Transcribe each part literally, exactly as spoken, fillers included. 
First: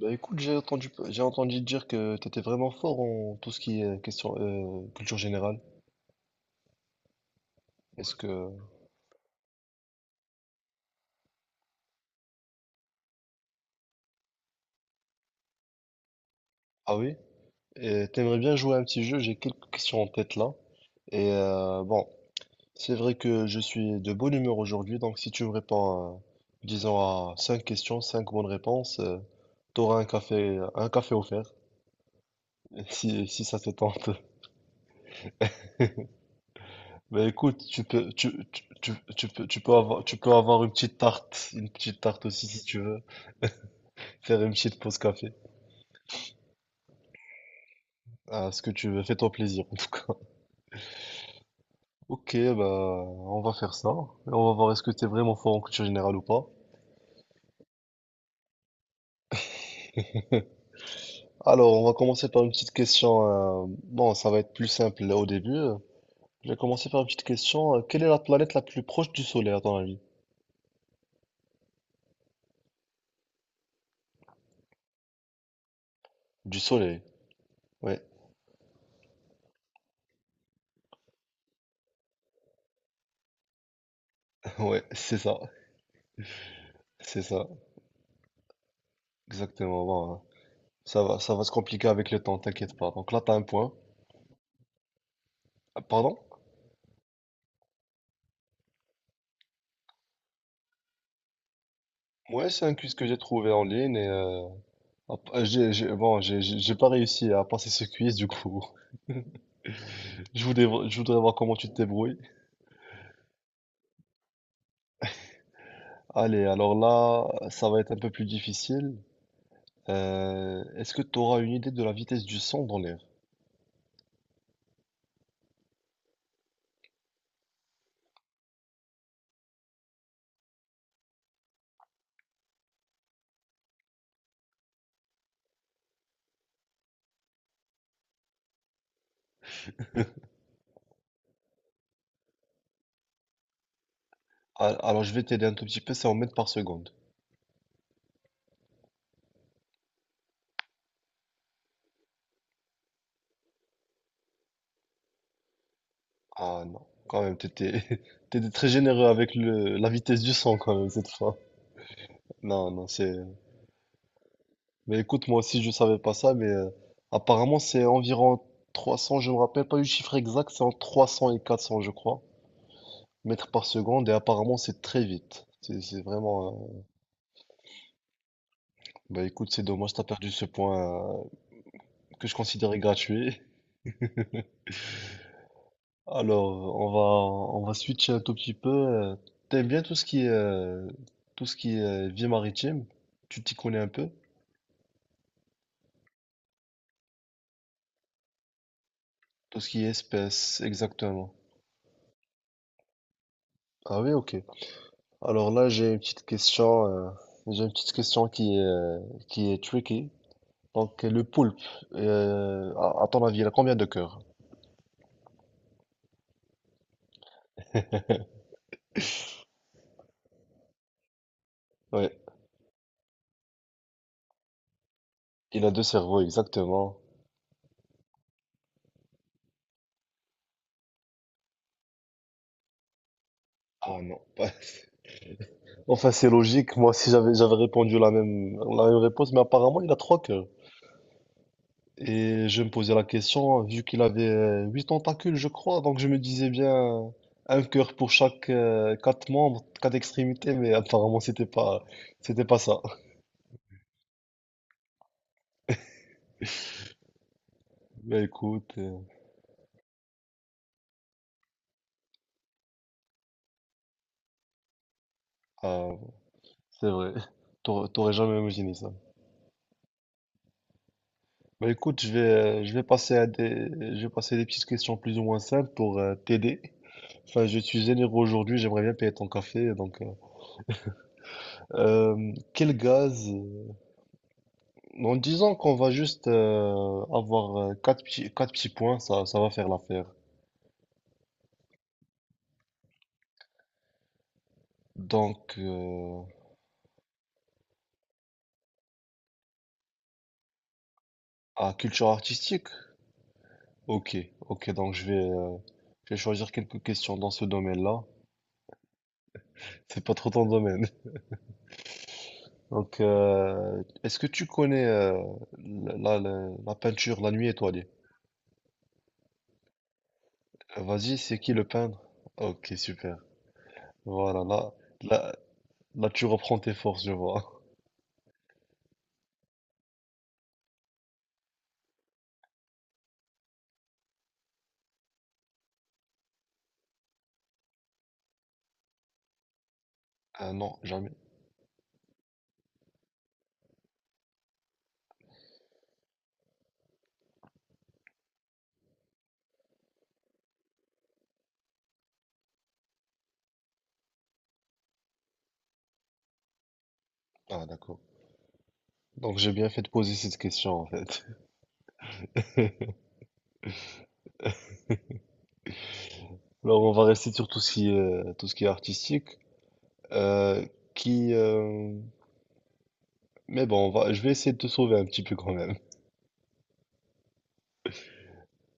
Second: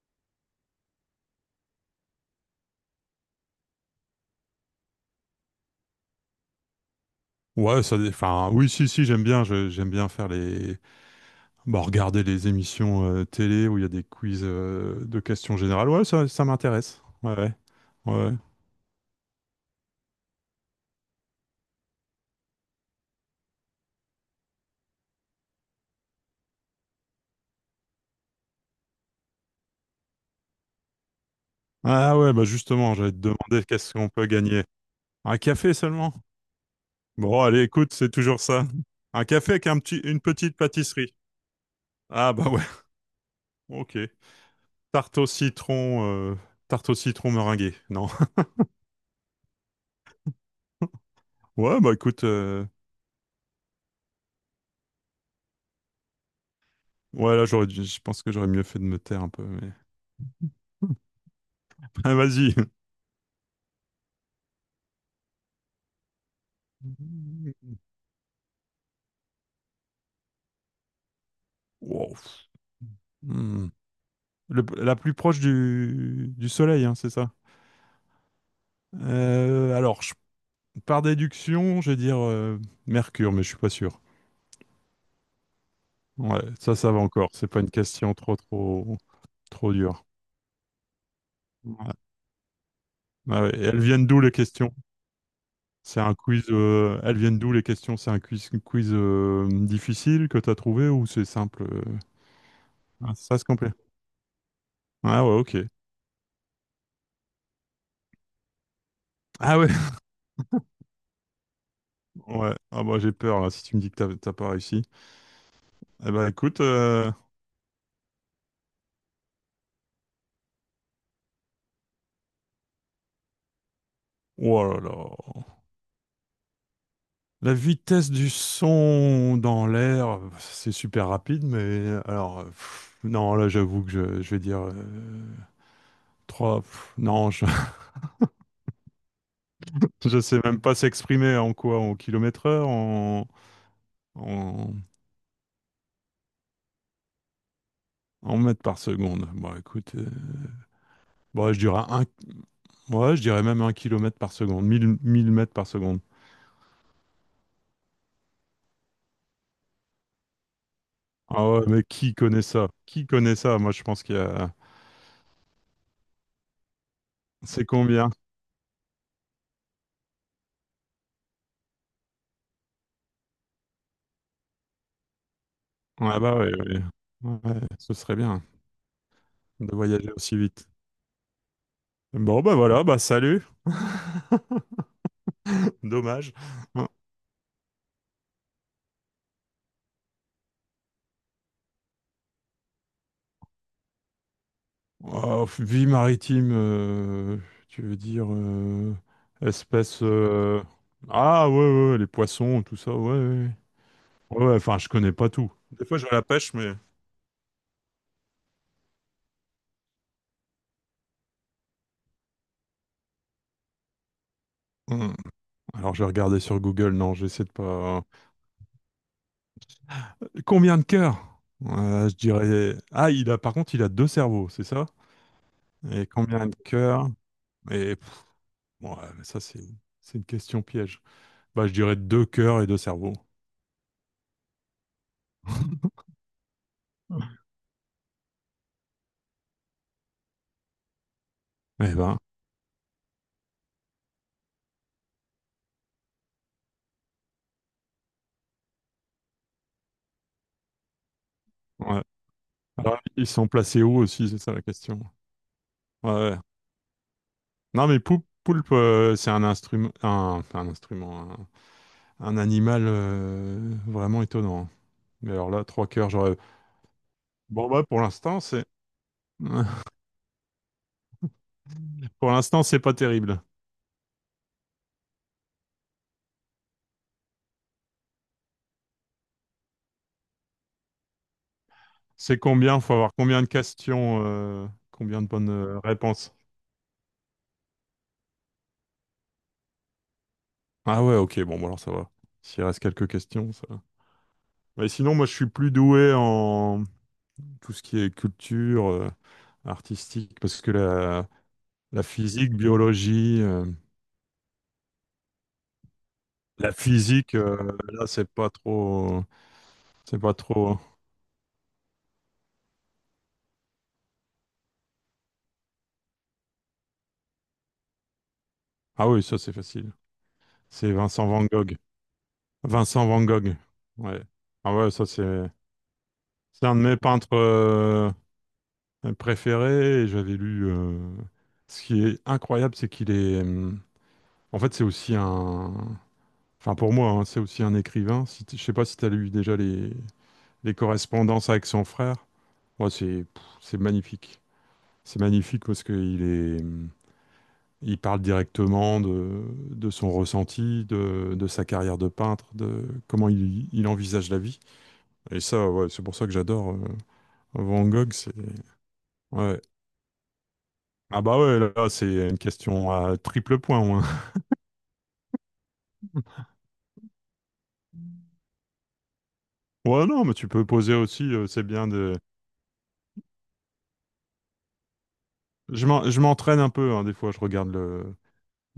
Bah écoute, j'ai entendu, j'ai entendu dire que tu étais vraiment fort en tout ce qui est euh, question, euh, culture générale. Ouais, ça, dé- Est-ce enfin, que... oui, si, si, j'aime bien, je- j'aime bien faire les, bah, regarder les émissions euh, télé où il y a des quiz euh, de questions générales. Ouais, ça, ça Ah m'intéresse. oui? Ouais, ouais, Et ouais. t'aimerais bien jouer à un petit jeu, j'ai quelques questions en tête là. Et euh, bon, c'est vrai que je suis de bonne humeur aujourd'hui, donc si tu me réponds, à, disons, à cinq questions, cinq bonnes réponses, euh, t'auras un café, un café offert, Ah ouais, bah justement, j'allais te si, si ça demander te qu'est-ce qu'on tente. peut gagner. Un café seulement? Bah Bon, allez, écoute, tu écoute, c'est peux, tu, toujours tu, ça. tu, Un tu peux, café tu avec peux un petit, avoir, tu une peux petite avoir une petite pâtisserie. tarte, une petite tarte Ah aussi bah ouais, si tu veux, ok. faire une petite pause Tarte au café. citron, euh, tarte au citron meringuée. Non. Ah, ce que tu veux, fais-toi plaisir en tout cas. Ouais, bah écoute, Ok, bah euh, on va faire ça. Et on va voir est-ce que t'es vraiment fort en culture générale ou pas. ouais, là, j'aurais, dû- je pense que j'aurais mieux fait de me taire un peu, mais. Alors, on va Ah, commencer par une vas-y. petite question. euh, Bon, ça va être plus simple là, au début. Je vais commencer par une petite question. Euh, Quelle est la planète la plus proche du Soleil à ton avis? Wow. Hmm. Le- la plus proche du, du Du Soleil, hein, Soleil. c'est ça? Ouais, Euh, alors, je- par déduction, je vais dire euh, Mercure, mais je suis pas sûr. ouais, c'est ça. Ouais, ça, ça va C'est encore. ça. C'est pas une question trop, trop, trop Exactement. dure. Bon, euh, ça va, ça va se compliquer Ouais. avec le temps, t'inquiète pas. Donc là, t'as Ouais, un ouais. Et point. elles viennent d'où, les questions? Ah, C'est un pardon? quiz. Euh, elles viennent d'où, les questions? C'est un quiz, quiz euh, difficile que tu as trouvé ou c'est simple? euh Ouais, c'est un quiz que Ah, j'ai ça se trouvé en complète. ligne et euh, Ah hop, ouais, ok. j'ai, j'ai- bon, j'ai j'ai- j'ai pas réussi à passer ce quiz du coup. Ah ouais. Je voudrais, je voudrais voir comment tu te débrouilles. Ouais. Ah bah j'ai peur là. Si tu me dis que t'as t'as pas réussi. Eh ben Allez, écoute. alors euh, là, ça va être un peu plus difficile. Euh, est-ce que tu auras une idée de la vitesse du son dans l'air? Oh là là. La vitesse du son dans l'air, c'est super rapide, mais alors, pff, non, là, j'avoue que je, je vais dire euh, trois. pff, non, je, je sais même pas s'exprimer en quoi, en kilomètres heure, en, en, Ah, alors, je vais t'aider un tout petit peu, c'est en mètres par seconde. en mètres par seconde. Bon, écoute, euh, bon, je dirais un, ouais, je dirais même un kilomètre par seconde, mille mille mètres par seconde. Ah non, quand même, t'étais, t'étais très généreux avec le, la vitesse du son quand même cette fois. Ah ouais, mais qui connaît ça? Non, non, Qui c'est... connaît ça? Moi, je pense qu'il y a. Mais écoute, moi aussi, je savais pas ça, mais euh, apparemment, C'est c'est combien? environ trois cents, je me rappelle pas du chiffre exact, c'est entre trois cents et quatre cents, je crois, mètres par seconde, et apparemment, c'est très vite. C'est c'est Ah bah oui, vraiment... euh, ouais. Ouais, ce serait bien Bah écoute, c'est de dommage, t'as voyager perdu aussi ce vite. point euh, que je Bon, bah considérais voilà, bah gratuit. salut, dommage. Alors, Hein. on va on va switcher un tout petit peu. euh, T'aimes bien tout ce qui est euh, tout ce qui est euh, vie maritime? Tu t'y connais un peu? Oh, vie maritime, euh, tu veux dire euh, Tout ce qui est espèce... espèces, euh, exactement. Ah ouais, ouais, ouais, les poissons, tout ça, ouais, ouais. Ah oui, ok. Ouais, ouais, enfin, je connais pas Alors tout. là, Des j'ai fois, une je vais à la petite pêche, mais... question. euh, j'ai une petite question qui est euh, qui est tricky. Donc le poulpe, euh, à, à ton avis, il a combien de cœurs? Hmm. Alors, je vais regarder sur Google, non, j'essaie de pas... hein. Combien de cœurs? Euh, Ouais, je dirais... Ah, il a, par contre, il a deux cerveaux, c'est ça? il a deux Et cerveaux, combien de exactement. cœurs? Et pff, ouais, mais ça, c'est c'est une question piège. Bah, je dirais deux cœurs et deux cerveaux. Ah non. Enfin, c'est logique. Moi aussi, j'avais j'avais répondu la même, la même réponse, mais apparemment, il a trois cœurs. Eh ben, Et je me posais la question, vu qu'il avait euh, huit tentacules, je crois, donc je me disais bien un cœur pour chaque euh, quatre membres, quatre extrémités, mais apparemment, c'était pas, ouais. c'était pas ça. Alors, ils sont placés où aussi, c'est ça la question. Ouais, ouais. Non, mais Bah pou- poulpe, écoute, euh, euh, c'est un instrument, un, enfin, un instrument, un, un animal euh, vraiment étonnant. Mais alors là, trois ah, cœurs, j'aurais. c'est vrai. Bon bah, T'aurais pour t'aurais jamais l'instant, c'est, imaginé ça. Bah écoute, je vais, pour l'instant, euh, je c'est vais pas passer à terrible. des, je vais passer à des petites questions plus ou moins simples pour euh, t'aider. Enfin, je suis généreux aujourd'hui, j'aimerais bien payer ton café, donc. euh, Euh, C'est quel combien? Faut avoir gaz? combien de questions, euh, En combien de bonnes disant qu'on euh, va juste réponses? euh, avoir euh, quatre petits, quatre petits points, ça, ça va faire l'affaire. Ah ouais, ok, bon, bah, alors ça va. S'il reste quelques questions, ça va. Mais sinon, moi, je suis Donc, plus doué euh, en, tout ce qui est culture euh, artistique, parce que la, à la culture physique, artistique? biologie, euh, Ok, ok, donc je vais, euh, je vais choisir la quelques questions dans physique, ce euh, domaine-là. là, c'est pas trop, C'est pas c'est trop pas ton trop. domaine. Donc, euh, est-ce que tu connais euh, la, la- la peinture La Nuit étoilée? Ah oui, ça c'est facile. Euh, C'est Vas-y, Vincent c'est Van qui le Gogh. peintre? Ok, Vincent super. Van Gogh. Ouais. Voilà, là, Ah ouais, ça c'est, là, là, tu reprends c'est tes un de mes forces, je peintres vois. euh, préférés. Et j'avais lu. euh, Ce qui est incroyable, c'est qu'il est. hum, En fait, c'est aussi un. Enfin, pour moi, hein, c'est aussi un écrivain. Si t- je sais pas si tu as lu déjà les Ah les non, jamais. correspondances avec son frère. Ouais, c'est pff, c'est magnifique. C'est magnifique parce qu'il est, il parle directement de, de son ressenti, de, de sa carrière de peintre, de comment il, il envisage la vie. Et ça, ouais, c'est pour ça que j'adore euh, Ah Van d'accord. Gogh. C'est, Donc j'ai ouais. bien fait de poser cette question en Ah fait. bah ouais, là, c'est une question à triple point. Ouais. Alors on va rester sur tout ce qui est, euh, tout ce qui est artistique. Ouais, non, mais tu peux Euh, poser aussi, qui, euh, c'est bien euh, de... Mais bon, on va, je vais essayer de te sauver un petit peu quand même. Je m'en- je m'entraîne un peu, hein, des fois, je regarde le,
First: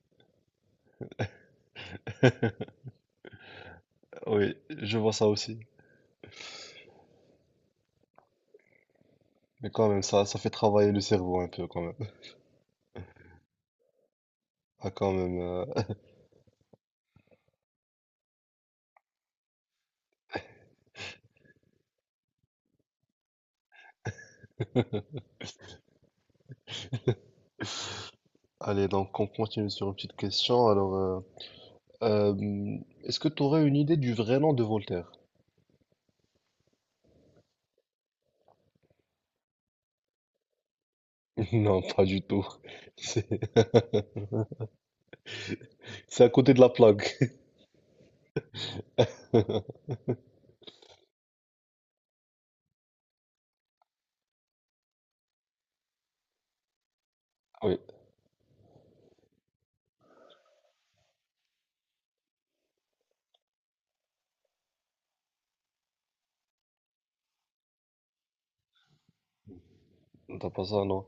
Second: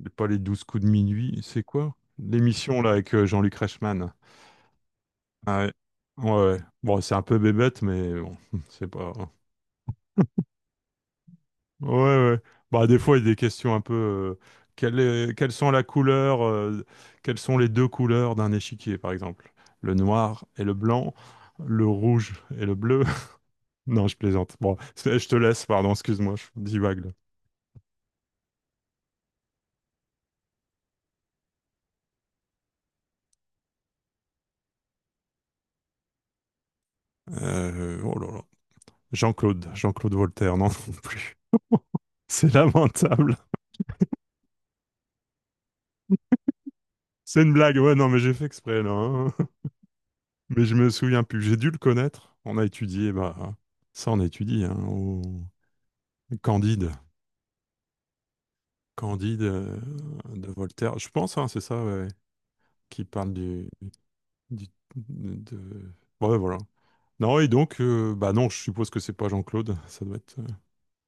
Les- pas les douze coups de minuit, c'est quoi? L'émission là avec euh, Jean-Luc Reichmann. Oui, je vois ça aussi. Ah ouais. Ouais, ouais. Bon, c'est un peu bébête, mais bon, c'est pas. Mais quand même, ça, ça fait travailler le cerveau un peu quand Ouais, même. ouais. Bah, des fois, il y a des questions un peu. euh, Ah, quelle quand est- même. Quelles euh. sont la couleur, euh, quelles sont les deux couleurs d'un échiquier, par exemple? Le noir et le blanc, le rouge et le bleu. Non, je plaisante. Bon, c'est- je te laisse, pardon, excuse-moi, je divague là. Allez, donc on continue sur une petite question. Alors, euh, euh, est-ce que tu aurais une idée du vrai nom de Voltaire? Euh, oh là là. Jean-Claude, Jean-Claude Voltaire, non, non plus. Non, pas du tout. C'est C'est lamentable. c'est à côté de la plaque. C'est une blague, ouais, non, mais j'ai fait exprès, là, hein. Mais je me souviens plus. J'ai dû le connaître. On a étudié, bah, ça, on étudie, hein, au Candide. Oui, Candide euh, de Voltaire. Je pense, hein, c'est ça, ouais, qui parle du, du- de... Ouais, voilà. Non, et donc, euh, bah non, je suppose que c'est pas Jean-Claude, ça doit être... euh, t'as pas ça, non.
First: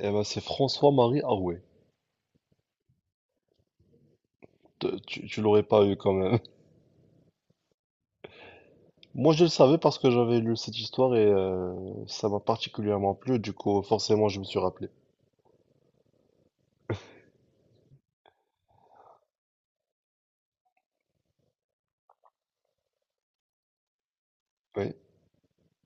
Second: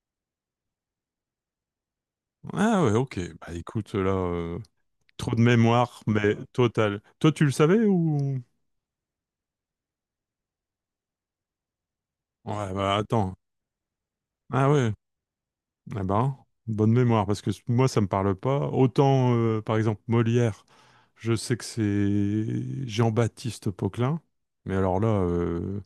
Eh ben, c'est François-Marie Arouet. Ah ouais, ok. Bah écoute, là, euh, Te- Tu, trop tu de l'aurais pas eu mémoire, quand mais même. total. Toi, tu le savais ou... Moi, je le savais parce que j'avais lu cette histoire et euh, ça m'a Ouais, bah particulièrement attends. plu. Du coup, forcément, je me suis Ah rappelé. ouais. Eh ben, bonne mémoire, parce que moi, ça me parle pas. Autant, euh, par exemple, Molière, je sais que c'est Jean-Baptiste Poquelin, mais Oui. alors là, euh,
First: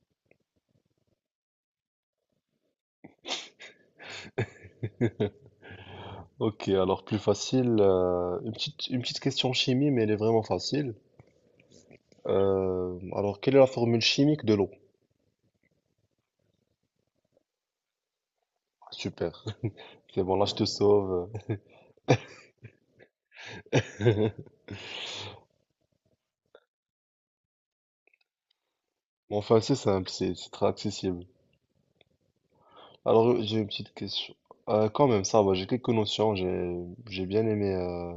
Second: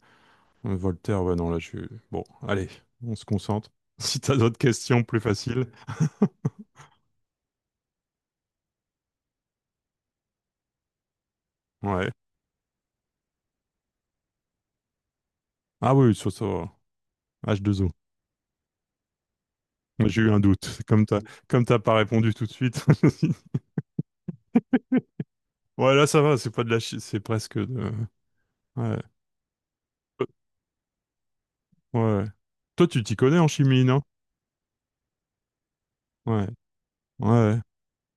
Voltaire, ouais, non, là, je... Bon, allez, on se concentre. Si t'as d'autres questions plus faciles, Ok, alors plus facile. euh, une petite, une petite question chimie, mais elle est vraiment facile. ouais. Euh, alors, quelle est la formule chimique de l'eau? Ah oui, sur ça, h deux o. Super. Moi, C'est j'ai eu bon, un là, je te doute, comme t'as sauve. comme t'as pas répondu tout de suite. Ouais, là, ça va, c'est pas de la chi- c'est presque de... Ouais, Bon, enfin, c'est simple, c'est c'est très accessible. ouais. Toi, tu t'y Alors, connais euh, en j'ai une chimie, petite non? question. Euh, quand même, ça va, j'ai quelques notions. Ouais, J'ai j'ai bien ouais. aimé euh,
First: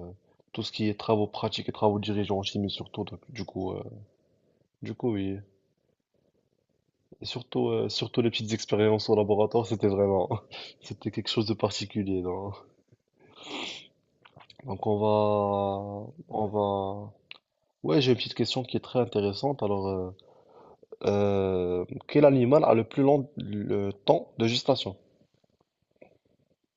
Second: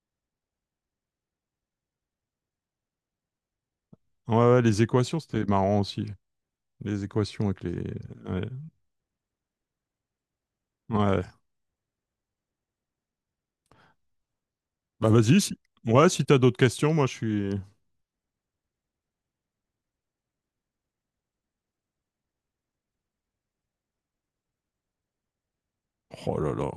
tout ce qui est travaux pratiques et travaux dirigeants en chimie, surtout. donc, du coup, euh, Ouais, ouais, les Du coup, équations, oui. c'était marrant aussi. Les Et équations avec surtout, les... euh, surtout les Ouais. petites expériences au laboratoire, c'était vraiment, c'était Ouais. quelque chose de particulier, non. Donc on Bah vas-y, si... Ouais, va, si t'as on d'autres questions, moi va. je suis... Ouais, j'ai une petite question qui est très intéressante. Alors, euh, euh, quel animal a le plus long le temps de gestation? Oh là là.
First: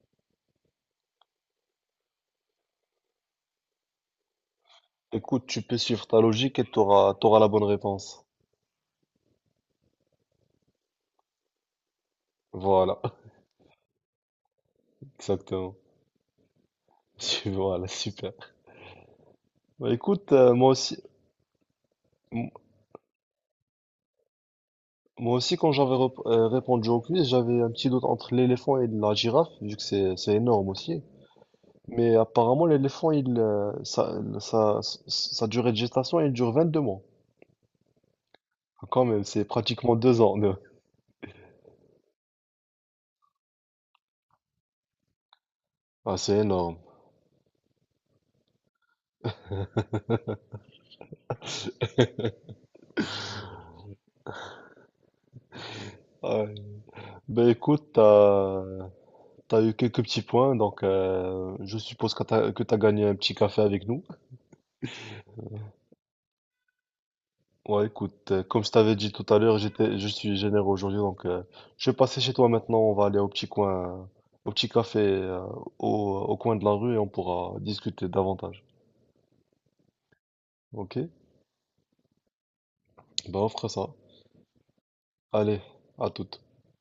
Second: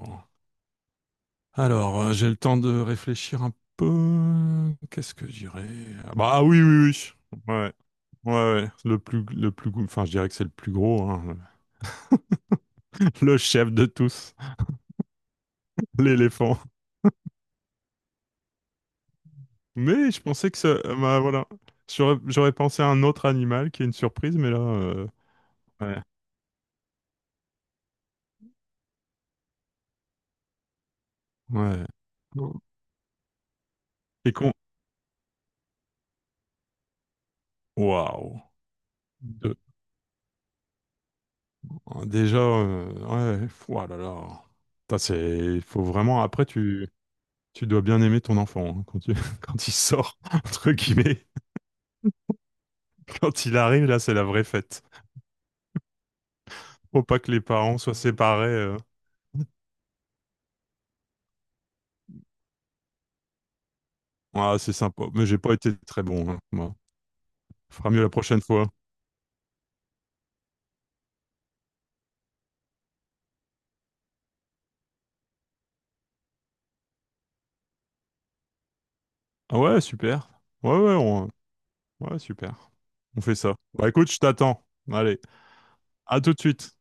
Alors, euh, j'ai le temps de réfléchir un peu. Qu'est-ce que je Écoute, tu dirais? peux suivre Ah ta bah, ah logique oui, et oui, t'auras, t'auras oui. la bonne Ouais. réponse. Ouais, ouais. Le plus, le plus... gou- enfin, je dirais que c'est le plus gros, hein. Voilà, Le chef de tous, exactement. l'éléphant. Voilà, super. Bah, Mais je écoute, pensais euh, que moi ça... aussi. Bah voilà. J'aurais j'aurais pensé à un autre animal qui est une surprise, mais là... euh, Moi aussi, quand j'avais ouais. rep- euh, répondu au quiz, j'avais un petit doute entre l'éléphant et la girafe, vu que c'est c'est énorme aussi. Ouais. Mais apparemment, l'éléphant, il, euh, sa, Et qu'on... sa, sa durée de gestation, il dure vingt-deux mois. Waouh. Quand même, c'est Deux. pratiquement deux ans. de- Déjà, euh, ouais, ouah là là. Putain, c'est, il faut Ah, vraiment. c'est Après, énorme. tu, tu dois bien aimer ton enfant, hein, quand tu, quand il sort, entre guillemets. Quand il arrive, là, c'est la vraie fête. Ouais. Faut pas que les Ben parents écoute, soient séparés. t'as, euh. t'as eu quelques petits points, donc euh, je suppose que t'as, que t'as gagné un petit café avec nous. Ah, c'est sympa. Mais j'ai pas été très bon, hein, moi. Ouais, Fera mieux la écoute, prochaine euh, comme fois. je t'avais dit tout à l'heure, j'étais, je suis généreux aujourd'hui, donc euh, je vais passer chez toi maintenant. On va aller au petit coin, au petit café, euh, au, au coin de la rue et on pourra discuter davantage. Ah ouais, super. Ouais, ouais, Ok? on- ouais, super. On fait Ben, on ça. fera ça. Bah écoute, je t'attends. Allez, Allez, à à tout de toute. suite.